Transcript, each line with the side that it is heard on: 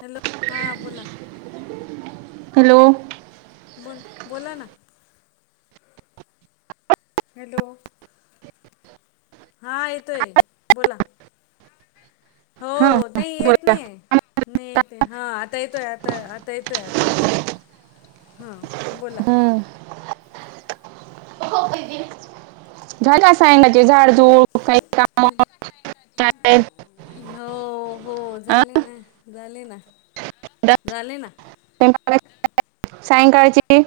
left: Hello हां बोला?
right: Hello.
left: बोल बोला नां. हॅलो. हां येतोय बोला.
right: हा
left: हों
right: हा.
left: नायी येत
right: बोला
left: नाहीयं नयी
right: हम्म
left: येते हां आता येतोय आता आता येतोय आता येतोय हां बोला?
right: [inaudible] झाड कसयं ना ते झाड जुड
left: म्हंजे कसाय का [inaudible]
right: काय?
left: नायी हों हों झाले नां झाले नां झाले नां
right: सायंकाळची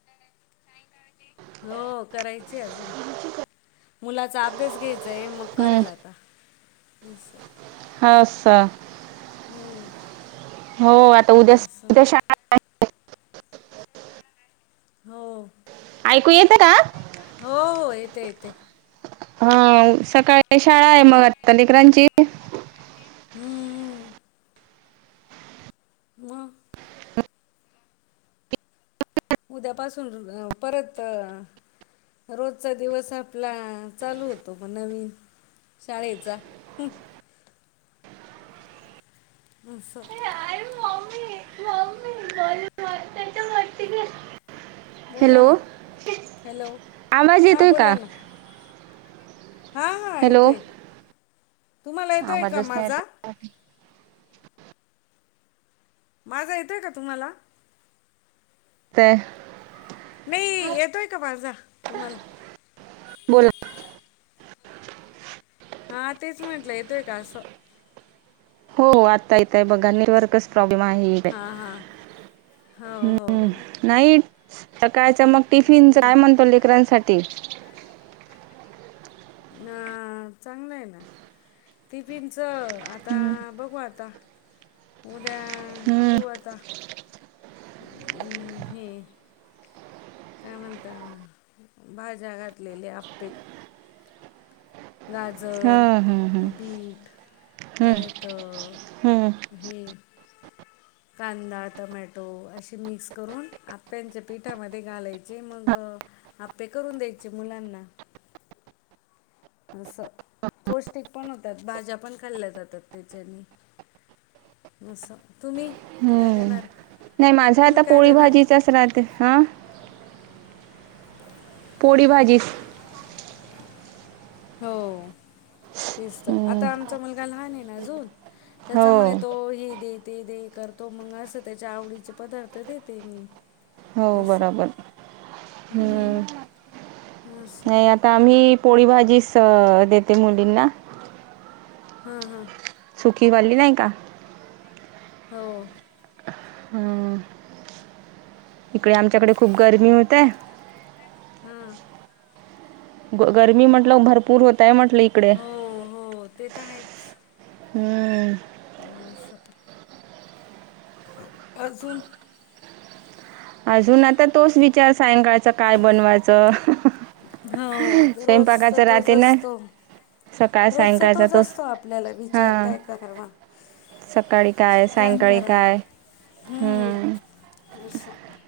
left: हों करायचीयं अजून मुलांचा अभ्यास घ्येयचाय मग
right: हम्म
left: करेल आता असं.
right: ह सा
left: हों
right: हों आता उद्या उद्या शाळा
left: हों.
right: आयकू येतं का?
left: हों हों येतेयं येतयं.
right: हां सकाळी शाळायं, म आत्ता लेकरांची.
left: हुं. मं उद्यापासून र परत रोजचां दिवस आपला चालू होतो म नवीन. शाळेचा [inaudible] अशं बोला
right: हॅलो
left: ना हॅलो
right: आवाज
left: हां
right: येतोयं
left: बोला
right: का?
left: ना हां हां
right: हॅलो
left: येतोय, तुम्हाला येतोय का
right: आवाजच
left: माझा?
right: [inaudible]
left: माझा येतोय का तुम्हाला?
right: तें
left: नयी येतोयं का माझा तुम्हाला?
right: बोला.
left: हां तेच म्हंटलं येतोयं का असं?
right: हों आत्ता येतयं बघा निवर्कस प्रोब्लेम आहे काय?
left: हां हां हो हो
right: हुं.
left: हो.
right: नाईटस् सकाळच मग, टिफिनच काय म्हणतो लेकरांसाठी?
left: आं चांगलंयं ना टिफिनच आता बघू आता उद्या
right: हम्म
left: देऊ आता. उ हे काय म्हणतात,, भाज्या घातलेले आप्पे. गाजर,
right: हां हां हां
left: बीट
right: हं
left: परत
right: हं
left: हे कांदा टमॅटो असे मिक्स करून, आप्यांच्या पिठामध्ये घालायचे, मंग आप्पे करून द्यायचे मुलांना. असं पौष्टिक पण होतात, भाज्या पण खाल्ल्या जातात त्याच्याने. नसं, तुम्ही काय
right: हं.
left: देणार?
right: नाही माझा
left: तुम्ही
right: आता
left: काय
right: पोळी
left: देणार आहे
right: भाजीचाच राहते., हा. पोडी भाजीस
left: हो तेच तर,
right: हं.
left: आता आमचा मुलगा लहान आहे ना अजून.
right: हो
left: त्याचामुळे तो हे दे ते दे करतो मग, असं त्याच्या आवडीचे पदार्थ देते मी.
right: हो
left: असं
right: बरोबर,, म,
left: हम्म, असं
right: नाही आता मी पोळी भाजीस देते मुलींना
left: हां हां.
right: सुखीवाली नाही का.
left: हो.
right: हम्म. इकडे आमच्याकडे खूप गर्मी होतय.
left: हम्म.
right: गरमी म्हटलं भरपूर होतय म्हटलं इक
left: हो हो ते तर आहेच.
right: हम्म.
left: नसत [unintelligible] अजून
right: अजून आता तोच विचार सायंकाळचं काय बनवायचं?
left: हो रोज
right: स्वयंपाकाचं
left: तोज
right: राहते ना
left: असतो.
right: सकाळ
left: रोजचा
right: सायंकाळचा
left: तोच असतो आपल्याला विचार
right: हां
left: काय करावा.
right: सकाळी काय सायंकाळी काय,, हम्म.
left: ह स [unintelligible]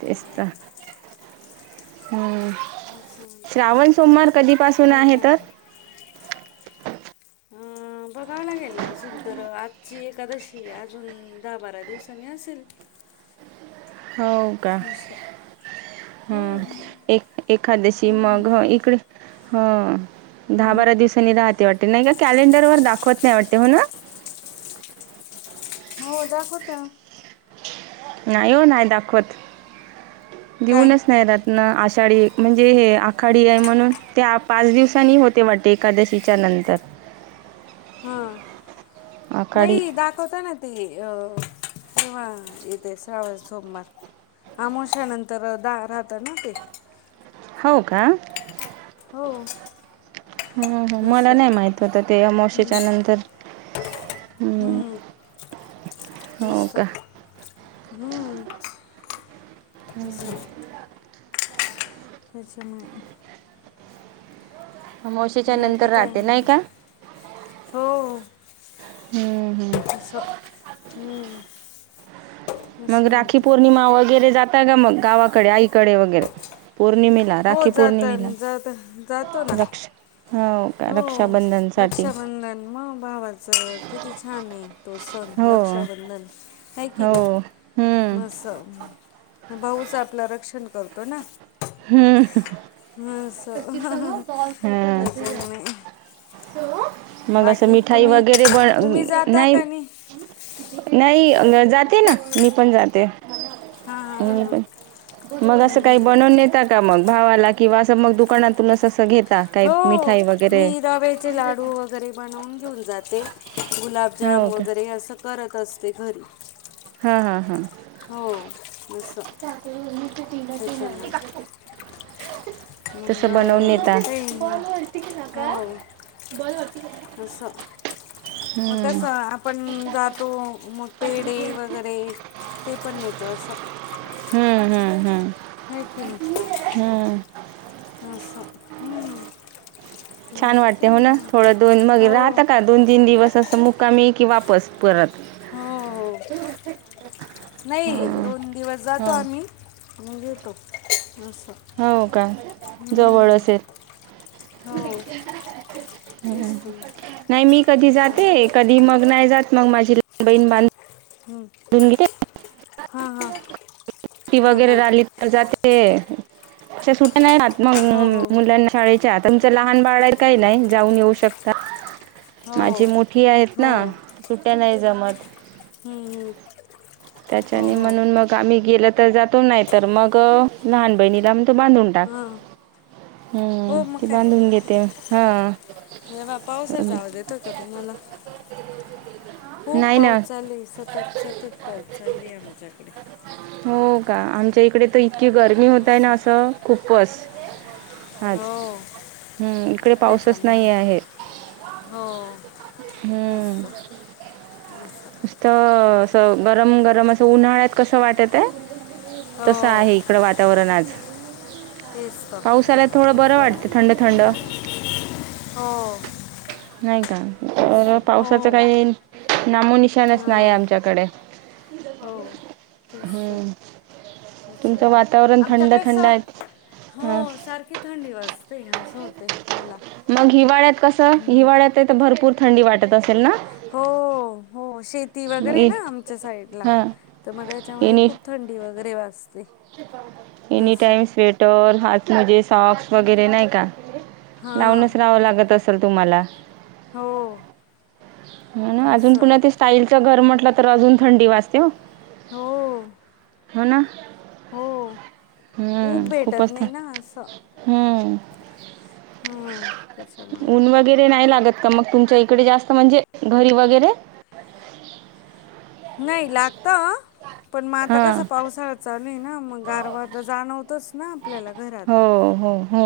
right: तेस्त तर, हम्म.
left: असं म्हणते
right: श्रावण सोमवार कधीपासून आहेत?
left: हं बघावं लागेल, अजून तर आजची एकादशी अजून दहा बारा दिवसांनी असेल.
right: हो
left: नसं
right: अ एक एखाद्याशी
left: हम्म.
right: मग, इकडे दहा बारा दिवस राहते वाटते, नाही गं कॅलेंडरवर दाखवत नाही वाटते हो ना.
left: हो दाखवता.
right: नाही हो नाही दाखवत,
left: काय
right: देऊनच नाही राहतं. न आषाढी, म्हणजे हे आखाडी आहे म्हणून, ते पाच दिवसांनी होते वाटते एकादशीच्या नंतर.
left: हा,,
right: आखाडी
left: नाही दाखवता ना ते अ किवा यथे श्रावण सोमवार. आमोश्याानंतर द राहतं ना ते
right: हो का.
left: हो.
right: ह मला
left: असं
right: नाही माहित होतं ते अमावस्येच्या नंतर हं.
left: हूं... तेच
right: हो का?
left: तर. हूं....
right: ह...
left: [unintelligible]
right: अमावस्येच्या
left: बाकी
right: नंतर
left: काय
right: राहते नाही काय?
left: हो
right: हं....
left: असं.. हं..
right: मग राखी पौर्णिमा वगैरे जाताय का मग गावाकडे आईकडे? वगैरे पौर्णिमे ला
left: हो
right: राखी
left: जात
right: पौर्णिमेला..
left: जात जातो ना
right: रक्षा
left: हो रक्षाबंधन मग भावाचं किती छान आहे तो सण रक्षा
right: हो
left: रक्षा बंधन हे की
right: हो हम्म
left: नाही. असं भाऊच आपलं रक्षण करतो ना.
right: हं...
left: असं
right: हा...
left: त्याच्यामुळे
right: मग असं
left: बाकी
right: मिठाई
left: तुम्ही
right: वगैरे
left: तुम्ही जाता
right: बन--नाही.
left: का नाही
right: नाही जाते ना, मी पण जाते.
left: हां हां हां
right: मी
left: हां
right: पण, मग
left: हम्म.
right: असं काही बनवून नेत ता का मग भावाला किंवा असं मग दुकानातून असं असं घेता? काही
left: हो
right: मिठाई
left: मी
right: वगैरे
left: रव्याचे लाडू वगैरे बनवून घेऊन जाते. गुलाबजाम
right: हो का
left: वगैरे हे असं करत असते घरी.
right: हा.. हा.. हा..
left: हो. असं
right: [unintelligible]
left: मंग
right: बनवून नेता
left: काहीं नाही हो असं म
right: हम्म
left: कसं आपण जातो मग पेढे वगैरे ते पण नेतो असं,
right: हम्म
left: है की नही.
right: हं...
left: अस्स हं
right: छान वाटते हो ना? थोडं दोन मग राहतां का दोन -तीन दिवस असं मुक्कामी की वापस परत.
left: हो हो. नाही
right: हां
left: दोन दिवस जातो आम्ही,
right: हां
left: मग येतो असं.
right: हो का जवळ
left: हुं
right: असेल
left: हो तेच त
right: नाही मी कधी जाते
left: असं
right: कधी मग नाही जात मग माझी लहाण बहिण बांध
left: हं...
right: धुन घेते.
left: हा, हा.
right: ट्टी वगैरे राहिली तर जाते, असे सुट्टी नाही राहत
left: हो
right: मग
left: हो
right: मुलांना शाळे त्यात तुमचं लहान बाळ आहे, काही नाही जाऊन येऊ शकता.
left: हो हो
right: माझी मोठी आहेत ना,
left: हो
right: सुट्या नाही जमत.
left: हु.. हुं..
right: त्याच्याने म्हणून मग आम्ही गेलं तर जातो, नाहीतर मग लहान बहिणीला म्हणतो बांधून टाक.
left: हां
right: हं..
left: हो
right: ती बांधून देते हा.
left: हे पहा पावसाचा आवाज येतोय का तुम्हाला? खूप
right: नाही
left: पाऊस
right: ना.
left: चालूय, सतत सतत पाऊस चालूय आमच्याकडे.
right: हो का, आमच्या इकडे तर इतकी गरमी होतंय ना असं खूपस, हाच
left: हो
right: हम् इकडे पाऊसच
left: त्याच्यामुळे
right: नाही आहे.
left: हो, [unintelligible]
right: स्त असं, गरम गरम असं उन्हाळ्यात कसं वाटतंय तसं
left: हो
right: आहे. त्र वातावरण आज
left: तेच तर.
right: पाऊस आला, थोडं बरं
left: असं
right: वाटत थंड थंड.
left: हो
right: नाही का,
left: तेच
right: तर पावसाच
left: हो
right: काही नामोनिशाण [unintelligible] नाहीये
left: हां
right: आमच्याकडे.
left: हो, तेच तं
right: हम्म. तुमचं
left: त्याच्यामुळे,
right: वातावरण थंड
left: आमच्याकडे
right: थंड
left: सं,
right: आहे हां
left: हो सर इतकी थंडी वाजते असं होतंय, मला.
right: मग हिवाळ्यात कसं? हिवाळ्यातये तर भरपूर थंडी वाटत असेल ना?
left: हो हो, शेती
right: मग
left: वगैरे
right: इ
left: ना आमच्या साईडला,
right: हां
left: तर मग याच्यामुळे खूप थंडी वगैरे वाजते.
right: एनीटाइम
left: असं
right: स्वेटर, हात मोजे, सॉक्स वगैरे नाही का.
left: हां
right: लावूनच राहावं लागत असल तुम्हाला.
left: हो
right: ना अजून
left: असं
right: पुन्हा ते स्टाईलचं घर म्हटलं तर अजून थंडी वाजतेहो
left: हो
right: हो ना
left: हो ऊब
right: हम्म,
left: भेटत
right: खूपच
left: नाही
right: थन
left: ना असं
right: हम्म
left: हां त्याच्यामुळे
right: ऊन वगैरे नाही लागत तर मग तुमच्या इकडे जास्त म्हणजे, घरी वगैरे
left: नाही लागतं, पण मग आता कसं
right: हां
left: पावसाळ्यात चालू आहे ना मग गारवा तर जाणवतच ना आपल्याला घरात.
right: हो हो हो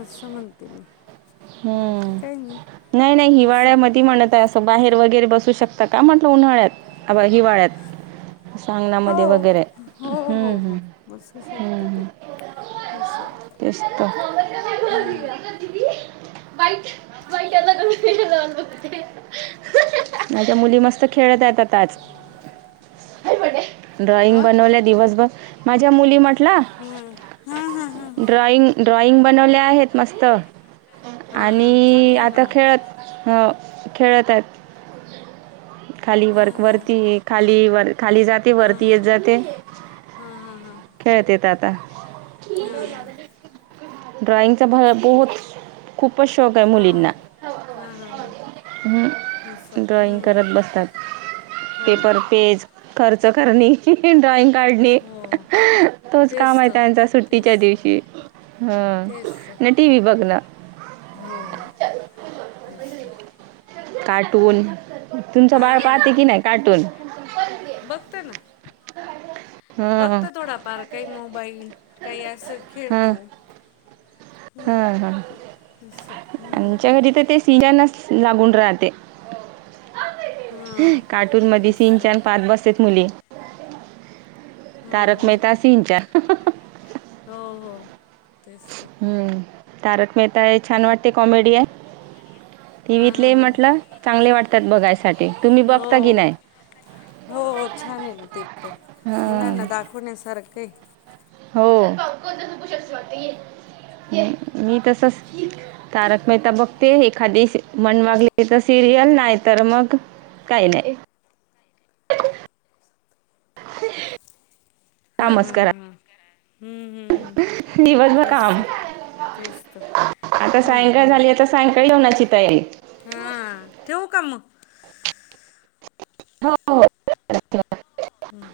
left: असं म्हणते मी. बाकी
right: हम्म,
left: काही
right: नाही नाही
left: असं
right: हिवाळ्यामध्ये म्हणत असं ते बाहेर वगैरे बसू शकता का म्हटलं उन्हाळ्यात, हिवाळ्यात सांगण्यामध्ये
left: हो
right: वैगरे,
left: हो हो
right: हम्म
left: हो बसू
right: हम्म
left: शकतं
right: हम्
left: ते
right: तेच तर
left: हा
right: [unintelligible] माझ्या मुली मस्त खेळत आहेत आता आज ड्रॉइंग
left: हां
right: बनवल्या दिवसभर, माझ्या मुली कुठला,
left: हां हां
right: ड्रॉइंग ड्रॉइंग बनवल्या आहेत मस्त
left: हां हां
right: आणि
left: चांगलं आहे ना
right: आता
left: हो.
right: खेळत अ खेळत आहेत. खाली वर
left: हां
right: वरती खाली वर खाली जात ते वरती
left: हां
right: येत जाते,
left: हां हां
right: खेळतेेत आता.
left: हां हां
right: ड्रॉइंगचा बहुत, खूपच शौक आहे
left: हां हां
right: मुलींना
left: हां हां हां हां
right: हूं,
left: असं
right: ड्रॉईंग
left: हं.
right: करत बसत्यात.
left: हो हो
right: पेपर पेज, खर्च करणे ड्रॉइंग काढणे,
left: हो
right: तोच काम
left: तेच
right: आहे
left: तर
right: त्यांचा
left: तेच
right: सुट्टीच्या
left: तर
right: दिवशी हा,
left: तेच तर
right: नाही टिव्ही बघणं
left: हो तेच तर
right: कार्टून तुमचं बाळ
left: हां
right: पाहते की नाही कार्टून हां
left: बघत थोडा पार काही मोबाईल काही असं खेळतो. [unintelligible]
right: हा हा
left: असं हम्म.
right: आमच्या घरी तर ते सीजनच लागून राहते.
left: हां
right: कार्टूनमध्ये
left: तेच तर
right: सिंचान पाहत बसत्यात मुली.
left: हो
right: तारक
left: हो
right: मेहता सीनच्यांन
left: हो हो तेच तर
right: हम्म तारक मेहता हे छान वाटते कॉमेडी हाय.
left: हां हां
right: टीव्हीतले
left: हां
right: म्हंटल चांगले वाटतात बघायसाठी तुम्ही बगता की
left: हो
right: नाय.
left: हो हो छान आहे ना ते पण
right: हां.
left: मुलानां दाखवण्यासारखं ये.
right: हो मी तसच तारक मेहता बघते एखादी मन वागली तर सिरियल नाही तर मग. काही नाही
left: हम
right: काम च करा.
left: हम्म हम्
right: दिवस भर काम.
left: तेच तर
right: आता
left: हो ना
right: सायंकाळ
left: हो ना
right: झाली आता सायंकाळ जेवणाची तयारी.
left: हां ठेवू का म.
right: हो हो
left: हम्म